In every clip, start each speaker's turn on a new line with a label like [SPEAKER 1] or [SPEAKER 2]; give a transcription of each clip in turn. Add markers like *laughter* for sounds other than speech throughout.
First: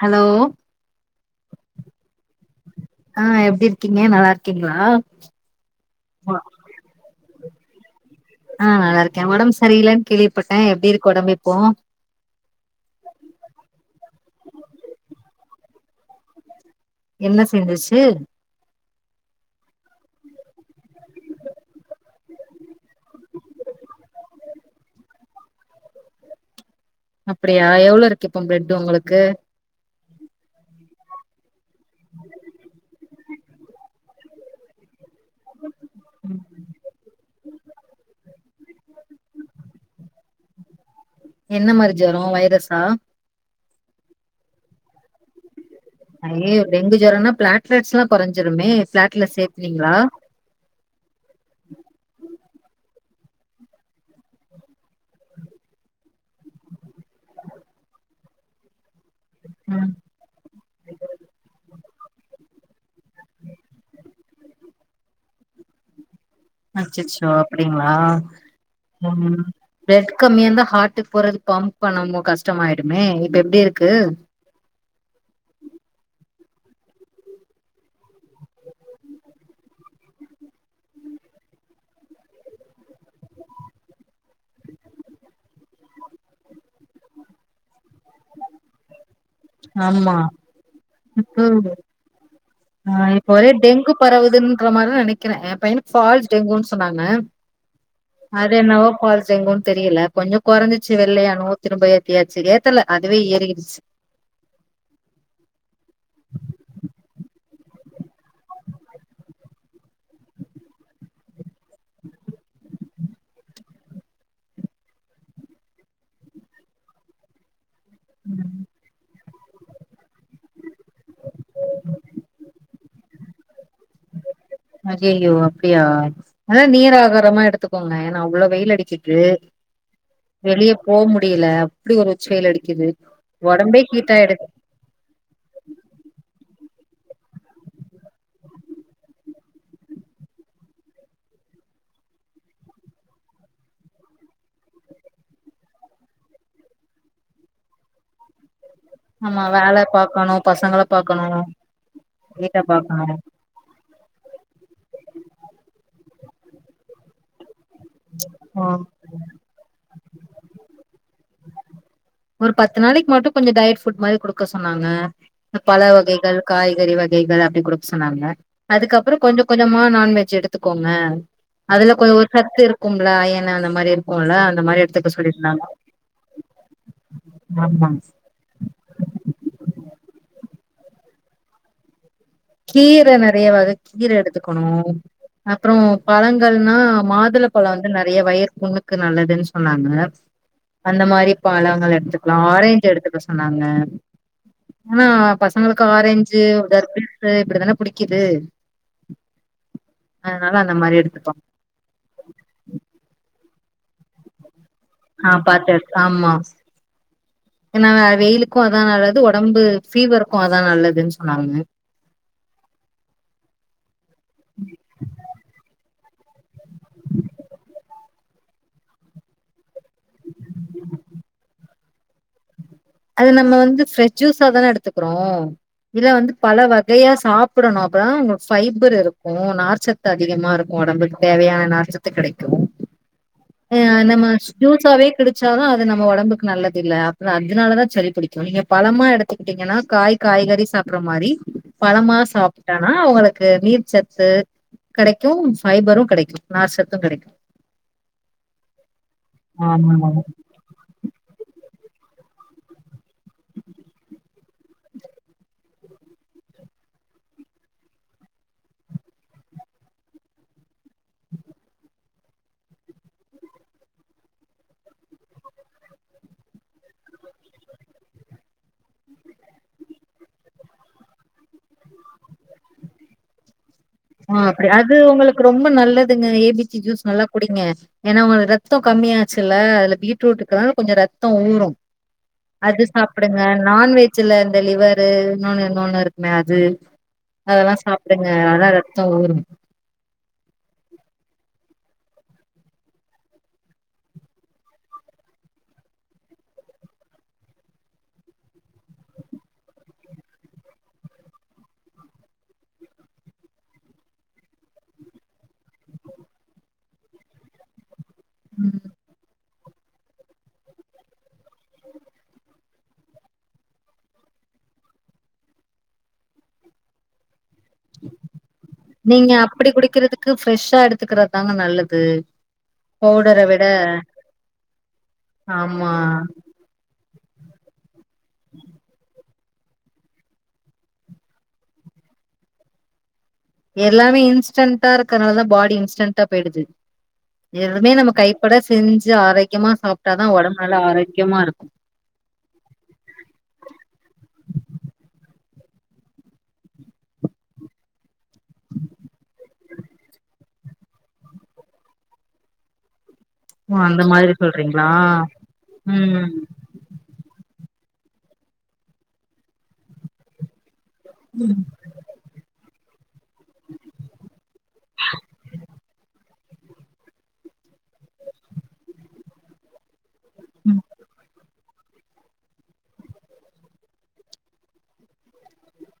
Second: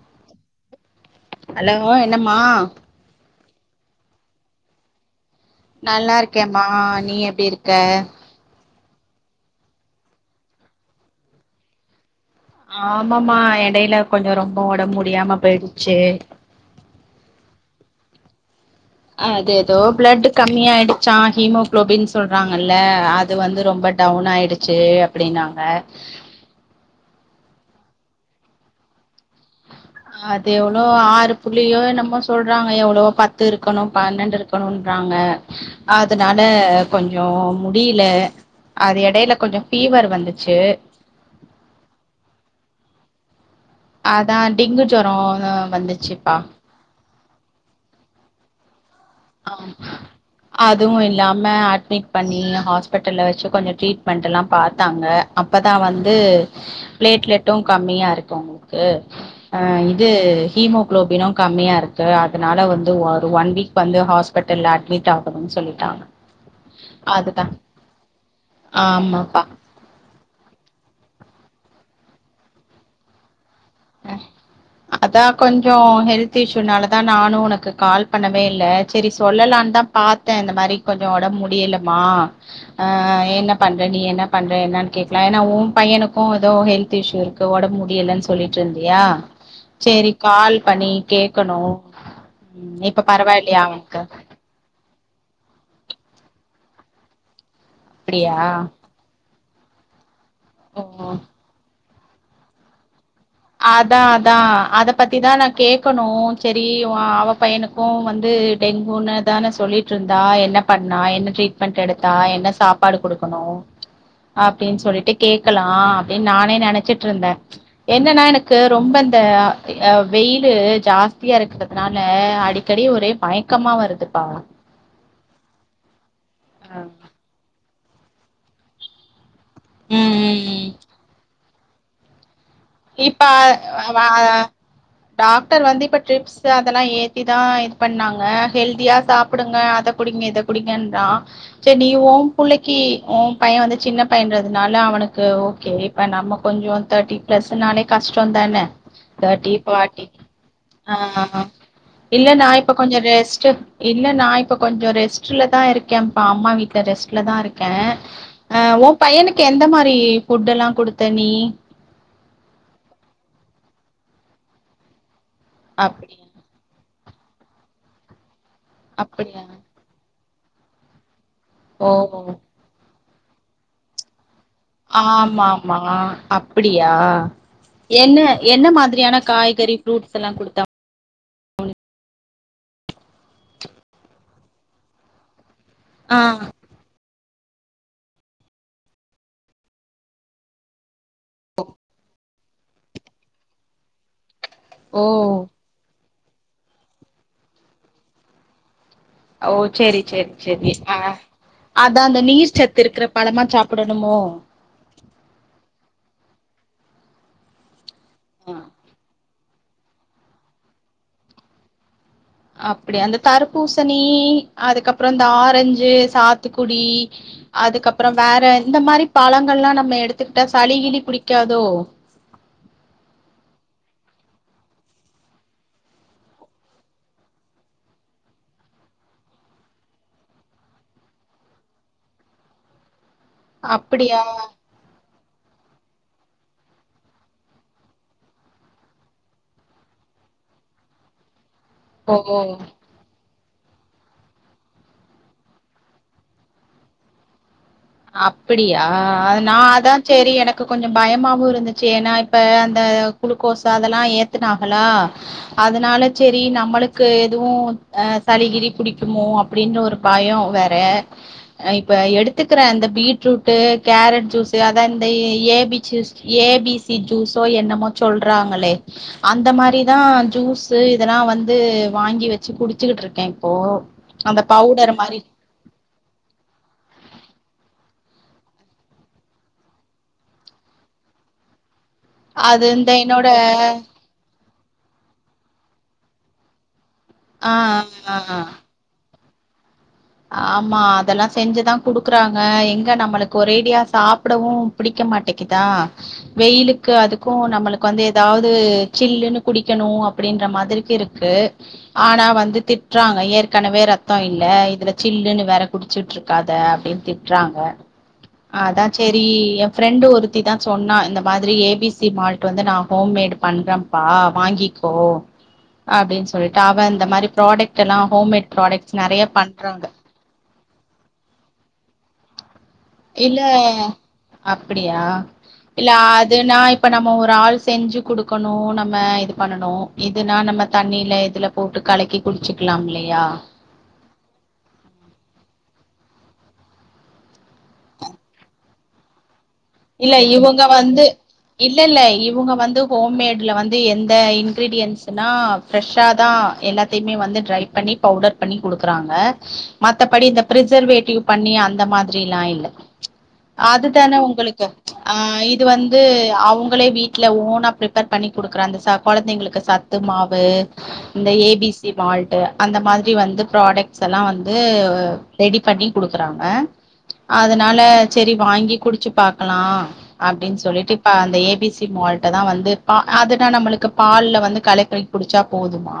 [SPEAKER 1] Hello
[SPEAKER 2] hello என்னம்மா
[SPEAKER 1] ஆ எப்டி இருக்கீங்க நல்லா இருக்கீங்களா
[SPEAKER 2] நல்லா இருக்கேமா நீ எப்டி இருக்க
[SPEAKER 1] ஆ நல்லா இருக்கே உடம்பு சரிலைன்னு கேள்விப்பட்டேன் எப்டி இருக்கு உடம்பு இப்போ
[SPEAKER 2] ஆமாமா எடையில கொஞ்சோ ரொம்ப ஒடம்பு முடியாம போயிருச்சு
[SPEAKER 1] என்ன செஞ்சுச்சு
[SPEAKER 2] அது எதோ பிளட் கம்மியா ஆயிடுச்சா ஹீமோகுளோபின் சொல்றாங்கல அது வந்து ரொம்ப டவுன் ஆயிடுச் சே அப்டின்னாங்க
[SPEAKER 1] அப்டியா எவ்ளோ இருக்கு இப்போ பிளெட் உங்களுக்கு
[SPEAKER 2] அது எவ்ளோ ஆறு புள்ளியோ என்னமோ சொல்றாங்க எவ்ளவோ பத்து இருக்கணும் பன்னெண்டு இருக் கனும்றாங்க அதனால கொஞ்சோ முடியில அது எடையில கொஞ்சோ ஃபீவர் வந்துச்சு
[SPEAKER 1] என்ன மாரி ஜொரோம் வைரசா
[SPEAKER 2] அதான் டெங்கு ஜொரோ வந்துச்
[SPEAKER 1] ஐயயோ டெங்கு ஜொரம்னா பிளாட்லஸ் எல்லாம் குறைஞ்சிருமே பிளாட்லஸ் ஏத்னீங்களா
[SPEAKER 2] அதுவும் இல்லாம அட்மிட் பண்ணி ஹாஸ்பிட்டல்ல வச்சு கொஞ்சோ ட்ரீட்மெண்டெல்லாம் பாத்தாங்க அப்பதான் வந்து பிளேட்லெட்டும் கம்மியா இருக்கு உங்குளுக்கு அ
[SPEAKER 1] ம்
[SPEAKER 2] இது ஹீமோ குளோபினும் கம்மியா இருக்கு அதனால வந்து ஒரு ஒன் வீக் வந்து ஹாஸ்பிட்டல்ல அட்மிட் ஆகணு சொல்லிட்டாங்க
[SPEAKER 1] அச்சச்சோ
[SPEAKER 2] அதுதா
[SPEAKER 1] அப்டிங்களா ம்
[SPEAKER 2] ஆமாப்பா
[SPEAKER 1] பிளெட் கம்மியா இருந்தா ஹார்ட்டுக்கு போறது பம்ப் பண்ணாம கஷ்டமாயிடுமே இப்ப எப்டி இருக்கு
[SPEAKER 2] அதா கொஞ்சோ ஹெல்த் இஷ்யூனால தான் நானும் உனக்கு கால் பண்ணவே இல்ல செரி சொல்லலான் தான் பாத்த இந்த மாரி கொஞ்சோ ஒடம்பு முடியலமா ஆ என்ன பண்ற நீ என்ன பண்ற என்னான் கேக்லா ஏன்னா ஓ பையனுக்கு ஏதோ ஹெல்த் இஷ்ஷு இரு க்கு ஒடம்பு முடியலன் சொல்லிட்ருந்தியா சேரி
[SPEAKER 1] ஆமா
[SPEAKER 2] கால் பண்ணி
[SPEAKER 1] இப்போ
[SPEAKER 2] கேட்கணும் இப்ப பரவாயில்லையா அவன்க்கு
[SPEAKER 1] க்குற மாரி தா நெனைக்கிறே எ பைன்னுக்கு ஃபால்ஸ் டெங்குன்னு சொன்னாங்க
[SPEAKER 2] அப்டியா
[SPEAKER 1] அது என்னவோ ஃபால்ஸ் டெங்குன் தெரியல கொஞ்சோ கொறஞ்சுச்சு
[SPEAKER 2] ஓ
[SPEAKER 1] வெள்ளையானு திரும்ப *unintelligible* ஏத்தல அதுவே ஏறிக்
[SPEAKER 2] அதா அதா அதப் பத்தி தா நா கேட்கணு செரி அவ பையனுக்கு வந்து டெங்குன்னு தான சொல்லிட் ருந்தா என்ன பண்ணா என்ன ட்ரீட்மெண்ட் எடுத்தா என்ன சாப்பாடு கொடுக்கணு அப்டின் சொல்லிட்டு கேக்கலா அப்டின் நானே நெனச்சிட்ருந்த என்னனா எனக்கு ரொம்ப ந்த வெயிலு ஜாஸ்தியா இருக்றதுனால அடிக்கடி ஒரே மயக்கமா வருதுப்பா
[SPEAKER 1] ஐயயோ அப்டியா நல்லா
[SPEAKER 2] ஆஹ்
[SPEAKER 1] நீர் ஆகாரமா எடுத்துக் கோங்க ஏனா அவ்ளோ வெயில் அடிக்கிது
[SPEAKER 2] ம், ம், ம்.
[SPEAKER 1] வெளிய போ முடியல அப்டி ஒரு உச் வெயில் அடிக்குது
[SPEAKER 2] இப்ப
[SPEAKER 1] ஒடம்பே
[SPEAKER 2] அ, அ,
[SPEAKER 1] கீட்டாயிடுது
[SPEAKER 2] டாக்டர் வந்து இப்ப ட்ரிப்ஸ் ஸ் அதெலா ஏத்திதா இது பண்ணாங்க ஹெல்தியா சாப்புடுங்க அத குடிங்க இத குடிங்கன்றா செரி நீ ஓ புள்ளக்கி ஓ பைய வந்து சின்னப் பையன்றதுனால அவனுக்கு ஓகே இப்ப நம்ம கொஞ்சோ தேர்ட்டி பிளஸ் நாளே கஷ்டோம் தான
[SPEAKER 1] ஆமா
[SPEAKER 2] தேர்ட்டி
[SPEAKER 1] வேல
[SPEAKER 2] பார்டி
[SPEAKER 1] பாக்கணு பசங்கள
[SPEAKER 2] ஆ
[SPEAKER 1] பாக்கணு
[SPEAKER 2] ம்மா இல்ல நா
[SPEAKER 1] வீட்ட
[SPEAKER 2] இப்ப கொஞ்சோ
[SPEAKER 1] பாக்கணு
[SPEAKER 2] ரெஸ்ட்டு இல்ல நா இப்ப கொஞ்சோ ரெஸ்ட்ல தா இருக்கேப்பா அம்மா வீட்ல ரெஸ்ட்ல தா இருக் க அ
[SPEAKER 1] ம்
[SPEAKER 2] ஓன் பையனுக்கு எந்த மாரி ஃபுட் எல்லாம் குடுத்த நீ
[SPEAKER 1] ஒரு பத்து நாளைக்கு மட்டும் கொஞ்சோ டயட் ஃபுட் மாரி குடுக்க சொன்னாங்க இந்த பழ
[SPEAKER 2] அப்டியா
[SPEAKER 1] வகைகள் காய்கறி வகைகள் அப்டி குடுக் சொன்னாங்க அதுக்கப்புறோ கொஞ்ச
[SPEAKER 2] அப்படியா
[SPEAKER 1] கொஞ்சமா நான்வெஜ் எடுத் த்துக்கோங்க
[SPEAKER 2] ஓ
[SPEAKER 1] அதுல கொஞ்
[SPEAKER 2] ஓ
[SPEAKER 1] ஒரு சத்து இருக்குமல்ல அயனு அந்த மாரி இருக்குல்ல அந்த மாரி எடுத்துக்க
[SPEAKER 2] ஆமாமா
[SPEAKER 1] சொல்லிருந்தாங்க
[SPEAKER 2] அப் அப்டியா
[SPEAKER 1] ஆமா
[SPEAKER 2] என்ன என்ன மாதிரியான காய்கறி ஃபுரூட்ஸ் எல்லா குடுத்தா
[SPEAKER 1] கீர நெறையா வக கீர எடுத்துக்கணு அப்றோ
[SPEAKER 2] ஆ
[SPEAKER 1] பழங்கள்னா மாதுள பழோ வந்து நெறையா வயிறு புண்ணுக்கு நல்லதுன்னு சொன்னாங்க அந்த மாரி பழங்கள் எடுத்து ஆரஞ்சு எடுத்துக்க சொன்னாங்க
[SPEAKER 2] ஓ
[SPEAKER 1] ஆனா பசங்களுக்கு ஆரஞ்சு தர் இப்பே இப்டிதானே புடிக்குது
[SPEAKER 2] ஓ சேரி சேரி
[SPEAKER 1] அதனால
[SPEAKER 2] சேரி
[SPEAKER 1] அந்த
[SPEAKER 2] அ
[SPEAKER 1] மாரி எடுத்துப்போ
[SPEAKER 2] அதா அந்த நீர்ச் சத்து இருக்கற பழமா சாப்டணுமோ
[SPEAKER 1] ஆ பாத்து ஆமா ஏனா வெயிலுக்கு அதா நல்லது ஒ டம்பு ஃபீவருக்கு அதா நல்லதுன் சொன்னாங்க
[SPEAKER 2] அப்டியா அந்த தர்ப்பூசணி அதுக்கப்றோ இந்த ஆரஞ்சு சாத்துக்குடி அதுக்கப்றோ வேற இந்த மாரி பழங்கல்லா நம்ம எடுத்துக்கிட்டா சளி கிளி புடிக்காதோ
[SPEAKER 1] அத நம்ம வந்து ஃப்ரெஜ் ஜூஸாதான எடுத்துக்குறோ இதுல வந்து பழ வகையா சாப்பிடணு அப்பதா உங்களுக்கு ஃபைபர் இருக்கு நார்ச் சத்து அதிகமா இருக்கு ஒடம்புக்கு தேவையான நார்ச்சத்து கெடைக்கு அ
[SPEAKER 2] அப்டியா
[SPEAKER 1] நம்ம ஜூஸாவே குடுச்சாலு அது நம்ம ஒடம்புக்கு நல்லது இல்ல அப்றோ அந் அதனாலதா சளிப் புடிக்கு நீங்க பழமா எடுத்துக்கிட்டீங்கன்னா காய் காய்கறி சாப்பற மாரி பழமா
[SPEAKER 2] ஓ
[SPEAKER 1] சாப்ட்டா னா உங்ளுக்கு நீர்ச்சத்து கெடைக்கு ஃபைபரு கெடைக்கு நார்சத்து கெடைக்கு
[SPEAKER 2] அப்டியா நா அதா
[SPEAKER 1] ஆமாமா
[SPEAKER 2] சேரி என க்கு கொஞ்சோ பயமாவு இருந்துச்சு ஏனா இப்ப அந்த குளுக்கோசு அதெல்லா ஏத்துனாஹளா அதனால சேரி நம்மளுக்கு எதுவு அ சளி கிளி புடிக்குமோ அப்டின்னு ஒரு பயோ வேற இப்ப எடுத்து க்ற இந்த பீட்ரூட்டு, கேரட் ஜூஸு அதா இந்த A B juice A B C ஜூஸோ என்னமோ சொல்றாங்களே அந்த மாரிதா ஜூஸு இதெல்லா வந்து வாங்கி வெச்சு குடிச்சுகிட்டு இருக்கே இப்போ
[SPEAKER 1] ஆ
[SPEAKER 2] அந்த
[SPEAKER 1] அப்டி அது
[SPEAKER 2] பவுடர் மாரி
[SPEAKER 1] உங்களுக்கு ரொம்ப நல்லதுங்க ஏ பி ச்சி ஜூஸ் நல்லா குடிங்க ஏனா உங்க ரத்தோ கம்மியாச்சுல்ல அதுல பீட்ரூட்ருக்காக கொஞ்சோ ரத்தோ ஊறூ அது
[SPEAKER 2] இந்த என்னோட
[SPEAKER 1] சாப்டுங்க நான்வெ ஜ்ஜுல இந்த லிவரு இன்னொன்னு இன்னொன்னு இருக்குமே அது
[SPEAKER 2] ஆ
[SPEAKER 1] அதெல்லா
[SPEAKER 2] ஆ
[SPEAKER 1] சாப்டுங்க
[SPEAKER 2] ஆ
[SPEAKER 1] ர த்தோ ஊரும்
[SPEAKER 2] ஆமா அதெல்லா செஞ்சுதான் குடுக்கறாங்க எங்க நம்மளுக்கு ஒரேடியா சாப்டவு பிடிக்க மாட்டீக்குதா வெயிலுக்கு அதுக்கு நம்மளுக்கு வந்து எதாவது சில்லுன்னு குடிக்கணு அப்டின்ற மாதிரிக்கு இரு க்கு ஆனா வந்து திட்றாங்க ஏற்கனவே ரத்தோ இல்ல இதுல சில்லுன்னு வேற குடிச்சிட்டு இருக்காத அப்டின்னு திட்றாங்க
[SPEAKER 1] ம்.
[SPEAKER 2] அதான் செரி ஃப்ரெண்டு ஒருத்திதான் சொன்னா இந்த மாதிரி ஏ பி சி மால்ட் வந்து நா ஹோம்மேடு பண்றன் பா வாங்கிக்கோ அப்டின்னு சொல்லிட்டு அவ இந்த மாதிரி ப்ராடக்ட் க்கலா ஹோமேடு ப்ராடக்ட்ஸ் நெறயி பண்
[SPEAKER 1] க்கு ஃப்ரெஷ்ஷா எடுத்துக்கறதுதாங்க நல்லது
[SPEAKER 2] இல்ல
[SPEAKER 1] பவுடர விட
[SPEAKER 2] அப்டியா இல்ல
[SPEAKER 1] ஆமா.
[SPEAKER 2] அது நா இப்ப நம்ம ஒரு ஆள் செஞ்சு குடுக்கணு நம்ம இது பண்ணணு இதுனா நம்ம தண்ணில இதுல போட்டு கலக்கி குடிச்சுக்கலாமில்லயா
[SPEAKER 1] எல்லாமே இன்ஸ்டன்டா இருக்கனாலதா பாடி இன்ஸ்டன்டா போயிடுது எதுமே நம்ம கைப்பட செஞ்சு ஆரோக்கியமா சாப்ட்டாதா ஒடம்பு நல்லா ஆரோக்கியமா இருக்
[SPEAKER 2] இல்லல்ல இவுங்க வந்து ஹோம்மேட்ல வந்து எந்த இன்கிரீடியன்ஸ்னா ஃப்ரெஷ்ஷா தா எல்லாத் தையுமே வந்து ட்ரை பண்ணி பவுடர் பண்ணி குடுக்றாங்க மத்தபடி இந்த பிரசர்வேட்டிவ் பண்ணி அந்த மாதிரிலா இல்ல
[SPEAKER 1] ஓ அந்த
[SPEAKER 2] அதுதானே
[SPEAKER 1] மாதிரி
[SPEAKER 2] உங்களுக்கு
[SPEAKER 1] சொல்றீங்க
[SPEAKER 2] ஆ இது வந்து அ அவுங்களே வீட்ல ஓனா ப்ரிப்பேர் பண்ணி குடுக்கற அந்த ச குழந்தைங்களுக்கு சத்து மாவு இந்த ஏ பி சி மால்ட்டு அந்த மாதிரி வந்து ப்ராடக்ட்ஸ் எல்லா வந்து ரெடி பண்ணி குடுக்குறாங்க அதனால சரி வாங்கி குடிச்சு பாக்கலா அப்டின்னு சொல்லிட்டு இப்ப அந்த ஏபிசி மால்ட்ட தா வந்து பா அதுனா நம்மளுக்கு பால்ல வந்து கலைக்கி குடிச்சா போதுமா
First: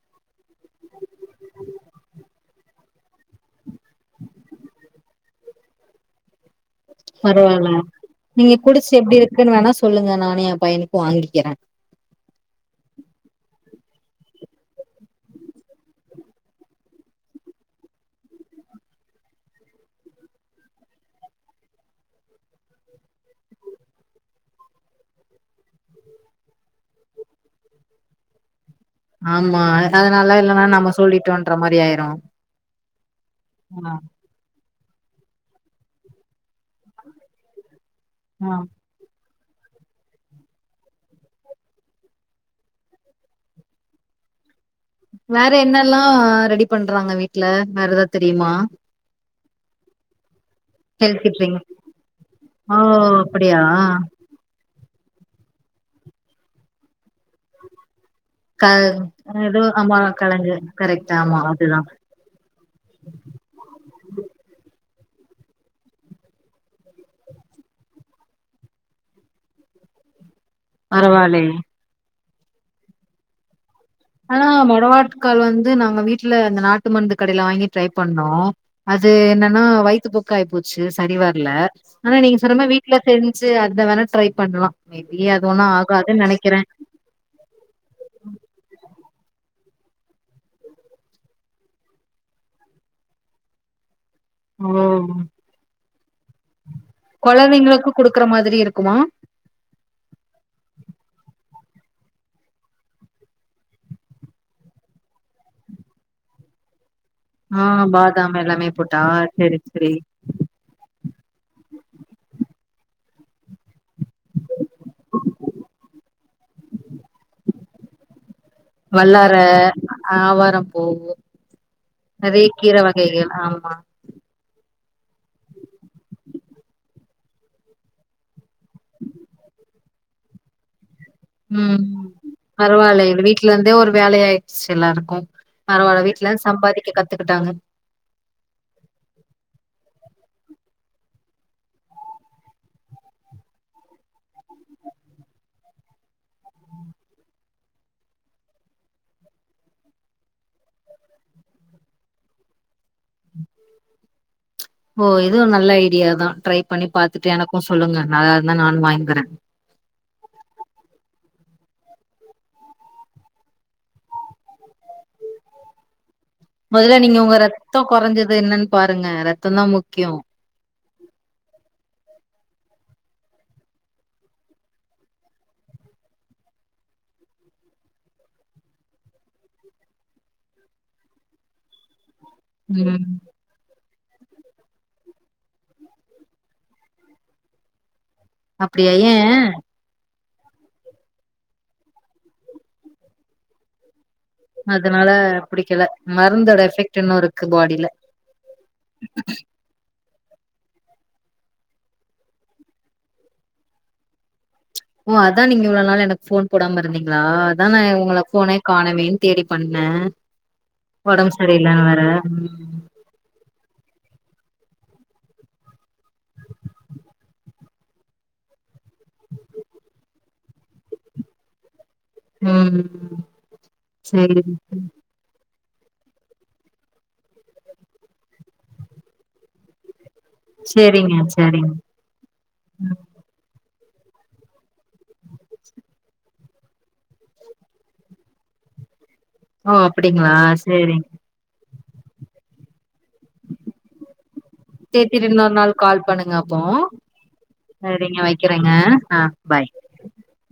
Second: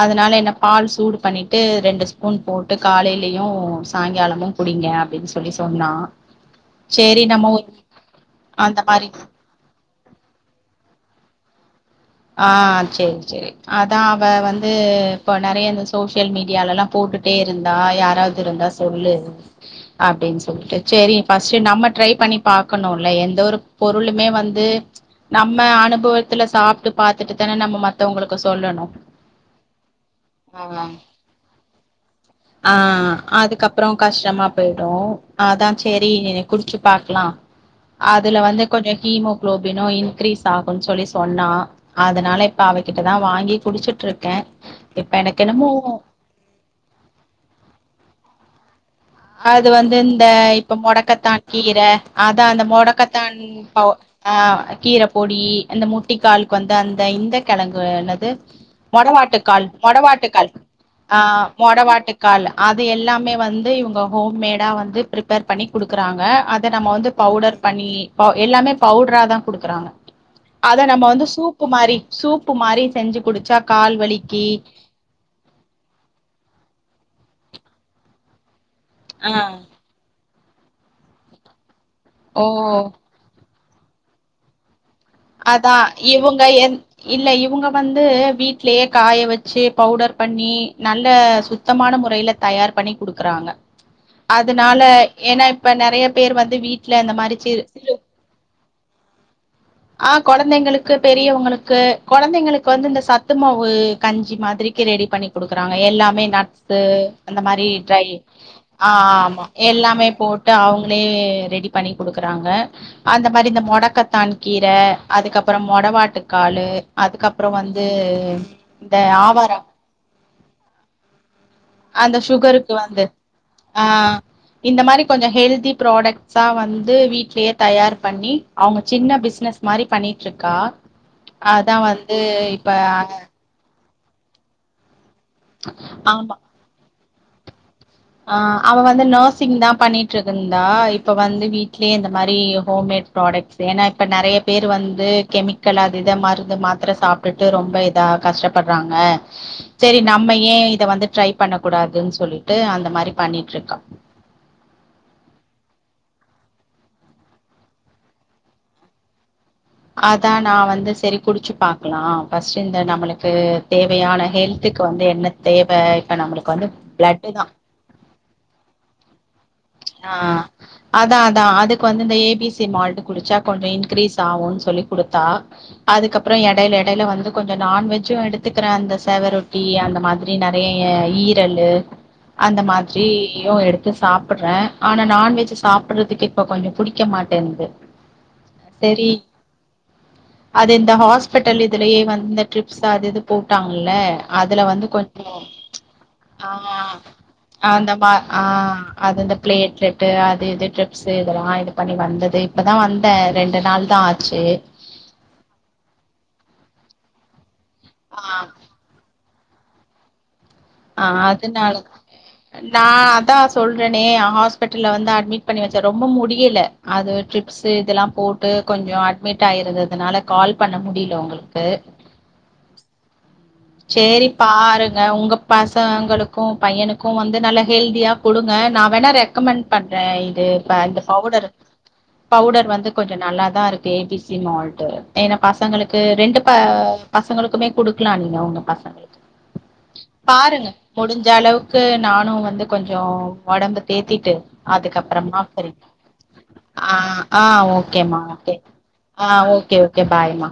[SPEAKER 2] அதனால என்ன பால் சூடு பண்ணிட்டு ரெண்டு ஸ்பூன் போ ட்டு காலையிலயு சாயங்காலமு குடிங்க அப்டின்னு சொல்லி சொன்னா சேரி நம்ம ஒரு
[SPEAKER 1] பரவால நீங்க
[SPEAKER 2] அந்த
[SPEAKER 1] குடிச்சு
[SPEAKER 2] மாரி
[SPEAKER 1] எப்டி இருக்குன்னு வேணா சொல்லுங்க நானு எ பையனுக்கு வாங்கிக்கிற
[SPEAKER 2] ஆ சேரி சேரி அதா அவ வந்து இப்போ நெறலய இந்த சோசியல் மீடியாலல்லா போட்டுட்டே இருந்தா யாராவது இருந்தா சொ சொல்லு அப்டின்னு சொல்லிட்டு சேரி ஃபர்ஸ்ட்டு நம்ம ட்ரை பண்ணி பாக்கணுல்ல எந்த ஒரு பொருளுமே வந்து நம்ம அனுபவத்துல சாப்ட்டு பாத்துட்டு தான நம்ம மத்தவுங்களுக்கு சொல்லணு
[SPEAKER 1] ஆமா அதனால இல்லன்னா
[SPEAKER 2] ஆ
[SPEAKER 1] நம்ம சொல்லிட்டோன்ற மாரி ஆயிரு
[SPEAKER 2] ஆ அதுக்கப்பறோ
[SPEAKER 1] ஆ
[SPEAKER 2] கஷ்டமா போயிடு அதா சேரி குடிச்சு பாக்கலா அதுல
[SPEAKER 1] ஆ
[SPEAKER 2] வந்து கொஞ்சோ ஹீமோ குளோபினு இன்கிரீஸ் ஆகுனு சொல்லி சொன்னா அதனால இப்ப அவகிட்டதா வாங்கி குடிச்சுட்டுருக்கே
[SPEAKER 1] வேற என்னல்லா ரெடி பண்றாங்க வீட்ல வேற எதாவது தெரியுமா
[SPEAKER 2] அது வந்து இந்த இப்ப
[SPEAKER 1] ஹெல்தி
[SPEAKER 2] மொடக்கத்தான்
[SPEAKER 1] ட்ரிங்க்ஸ்
[SPEAKER 2] கீர அதா அந்த
[SPEAKER 1] ஓ
[SPEAKER 2] மொடக்கத்தான்
[SPEAKER 1] அப்டியா
[SPEAKER 2] பவு அ கீர பொடி அந்த முட்டிக்காலுக்கு வந்து அந்த இந்த கிழங்கு என்னது
[SPEAKER 1] க எதோ
[SPEAKER 2] மொடவாட்டுக்கால்
[SPEAKER 1] ஆமா
[SPEAKER 2] மொடவாட்டுக்கால்
[SPEAKER 1] கெழங்கு கரெக்ட்
[SPEAKER 2] ஆ
[SPEAKER 1] ஆமா அதுதா
[SPEAKER 2] மொடவாட்டுக் கால் அது எல்லாமே வந்து இவுங் க ஹோம் மேடா வந்து ப்ரிப்பேர் பண்ணி குடுக்கறாங்க அத நம்ம வந்து பவுடர் பண்ணி ப எல்லாமே பவுடரா தா குடுக்கறாங்க
[SPEAKER 1] உம்
[SPEAKER 2] அத நம்ம வந்து சூப்பு மாரி சூப்பு மாரி செஞ்சு குடிச்சா கால்வலி
[SPEAKER 1] ஆனா மொடவாட்டுக்கால் வந்து நாங்க வீட்ல இந்த நாட்டு மருந்து கடையிலா வாங்கி ட்ரை பண்ணோ அது
[SPEAKER 2] ஆ
[SPEAKER 1] என்னன்னா வயித்துபோக்கு ஆயிபோச்சு சரி வரல ஆனா நீங்க சொன்ன மாரி
[SPEAKER 2] ஓ
[SPEAKER 1] வீட்ல செஞ் சு அத வேணா ட்ரை பண்லா மேபி அது ஒண்ணு
[SPEAKER 2] அதா
[SPEAKER 1] ஆகாதுன்னு
[SPEAKER 2] இவுங்க
[SPEAKER 1] நெனைக்கிற
[SPEAKER 2] என் இல்ல இவுங்க வந்து வீட்லியே காய வச்சு பவுடர் பண்ணி நல்ல சு சுத்தமான முறையில தயார் பண்ணி குடுக்குறாங்க
[SPEAKER 1] ஓ
[SPEAKER 2] அதனால ஏன்னா இப்ப நெறைய பேர் வந்து வீட்
[SPEAKER 1] கொழந்தைங்களுக்கு குடுக்குற மாதிரி இருக்குமா
[SPEAKER 2] ஆ கொழந்தைங்களுக்கு பெரியவங்களுக்கு கொழந்தைங்களுக்கு வந்து இந்த சத்துமாவு கஞ்சி மாதிரிக்கு ரெடி பண்ணி குடுக்குறாங்க எல்லாமே நட்ஸு அந்த
[SPEAKER 1] ஆ
[SPEAKER 2] மாரி ட்ரய்
[SPEAKER 1] பாதாம் எல்லாமே
[SPEAKER 2] ஆ
[SPEAKER 1] போட்டா
[SPEAKER 2] ஆ ஆமா
[SPEAKER 1] செரி செரி
[SPEAKER 2] எல்லாமே போட் டு அவங்களே ரெடி பண்ணி குடுக்குறாங்க அந்த மாரி இந்த மொடக்கத்தான் கீர அதுக்கப்பற மொடவாட்டுக்காலு அதுக்கப்றோ வந்து இந்த ஆவாரா
[SPEAKER 1] ஆவாரம்பூவு
[SPEAKER 2] அந்த சுகருக்கு வந்து
[SPEAKER 1] ஆமா
[SPEAKER 2] அ இந்த மாரி கொஞ்சோ ஹெல்தி ப்ராடக்ட்ஸா வந்து வீட்லயே தயார் பண்ணி அவங்க சின்ன பிசினஸ் மாரி பண்ணிட்டு இருக்கா அதா வந்து இப்ப
[SPEAKER 1] இது வந்தே ஒரு வேலயாயிடுச்சு எல்லாருக்கு பரவால்ல வீட்ல
[SPEAKER 2] ஆமா
[SPEAKER 1] இருந்து சம்பாதிக்க கத்துக்கிட்டாங்க
[SPEAKER 2] ஆ அவ வந்து நர்சிங் தா பண்ணிட்ருக்குந்தா இப்ப வந்து வீட்லயே இந்த மாரி ஹோம்மேட் ப்ராடக்ட்ஸ் ஏனா இப்ப நெறய பேர் வந்து கெமிக்கல் அது இத மருந்து மாத்திர சாப் ட்டுட்டு ரொம்ப இதா கஷ்டப்படுறாங்க சரி நம்ம ஏ இத வந்து ட்ரை பண்ண கூடாதுன் சொல்லிட்டு அந்த மாரி பண்ணிட்ருக்கா
[SPEAKER 1] ஓ இது நல்ல ஐடியாதா ட்ரை பண்ணி பாத்துட்டு எனக்கு சொல்லுங்க நல்லாருந்தா நானு வாய்ன்ங்குற
[SPEAKER 2] அதா நா வந்து சரி குடிச்சு பாக்கலா ஃபர்ஸ்ட்டு இந்த நம்மளுக்கு தேவையான ஹெல்த்துக்கு வந்து என்ன தேவ இப்ப நம்மளுக்
[SPEAKER 1] மொதல்ல நீங்க உங்க ரத்தோ குறைஞ்சது என்னன் பாருங்க ரத்தம் தான் முக்
[SPEAKER 2] ஆ அதா அதா அதுக்கு வந்து இந்த ஏபிசி மால்ட் குடிச்சா கொஞ்சோ இன்க்ரீஸ் ஆவுன் சொல்லி குடுத்தா அதுக்கப்றோ எடைய்ல எடைய்ல வந்து கொஞ்சோ நான்வெஜ்ஜு எடுத்துக்குற அந்த செவரொட்டி அந்த மாதிரி இ நெறைய்ய ஈரலு அந்த
[SPEAKER 1] ம்
[SPEAKER 2] மாத்ரியு எடுத்து சாப் ப்புற ஆனா நான்வெஜ் சாப்புறதுக்கு இப்ப கொஞ்சோ புடிக்க மாட்டன்து
[SPEAKER 1] அப்டியா ஏ
[SPEAKER 2] அது இந்த ஹாஸ்பிட்டல் இதுலயே வந்து ட்ரிப்ஸ் அது இது போட்டாங்கல்ல அதுல வந்து
[SPEAKER 1] அதனால
[SPEAKER 2] கொஞ்சோ
[SPEAKER 1] புடிக்கல
[SPEAKER 2] ஆ
[SPEAKER 1] மருந்தோட எஃபெக்ட் இன்னு இருக்கு பாடில
[SPEAKER 2] அந்தமா ஆ அந்தந்த ப்லே பிளேட்லெட்டு அது இது ட்ரிப்ஸு இதெல்லா இது பண்ணி வந்தது இப்பதா வந்தே ரெண்டு நாள் தா ஆச்சு
[SPEAKER 1] ஓ அதா நீங்க இவ்வளவு நாள் எனக் ஃபோன் போடாம இருந்தீங்களா அதா நாயங்
[SPEAKER 2] ஆ
[SPEAKER 1] உங்கள ஃபோனே காணவேன் தேடி பண்ணே
[SPEAKER 2] ஆ
[SPEAKER 1] ஒடம்பு
[SPEAKER 2] அதனால
[SPEAKER 1] சரில்ல வேர
[SPEAKER 2] நா அதா சொல்றனே ஹாஸ்பிட்டல்ல வந்து அட்மிட் பண்ணி வச்ச ரொம்ப முடியல அது ட்ரிப்ஸு இதெல்லா போட்டு கொஞ்சோ அட்மிட் ஆயிருந்ததுனால கால் பண்ண முடில உங்க க்கு
[SPEAKER 1] ம்
[SPEAKER 2] செரி
[SPEAKER 1] சேரி
[SPEAKER 2] பாருங் ஆ உங்க பசங்களுக்கு பையனுக்கு வந்து நல்ல ஹெல்தியா குடுங்க நா வேணா ரெக்கமெண்ட் பண்ற ஐ இது பேண்ட்
[SPEAKER 1] சேரிங்க
[SPEAKER 2] பவுடரு
[SPEAKER 1] சேரிங்க
[SPEAKER 2] பவுடர் வந்து கொஞ்சோ நல்லாதாருக்கு ஏபிசி மால்ட் ஏன்னா பசங்களுக்கு ரெண்டு ப பசங்களுக்குமே குடுக்லா நீங்க உங்க பசங்களுக்கு
[SPEAKER 1] ஓ அப்டிங்களா
[SPEAKER 2] பாருங்க
[SPEAKER 1] சேரிங்க
[SPEAKER 2] முடிஞ்சளவு க்கு நானு வந்து கொஞ்சோ ஒடம்ப தேத்திட்டு
[SPEAKER 1] சேரி திரும்பி
[SPEAKER 2] அதுக்கப்பறமா
[SPEAKER 1] இன்னொரு
[SPEAKER 2] சரி
[SPEAKER 1] நாள் கால் பண்ணுங்க அப்போ
[SPEAKER 2] ஆ ஆ ஓகே மா
[SPEAKER 1] சேரிங்க
[SPEAKER 2] ஓகே
[SPEAKER 1] வைக்கிறேங்க
[SPEAKER 2] ஆ
[SPEAKER 1] பாய்
[SPEAKER 2] ஓகே ஓகே கே பாய்மா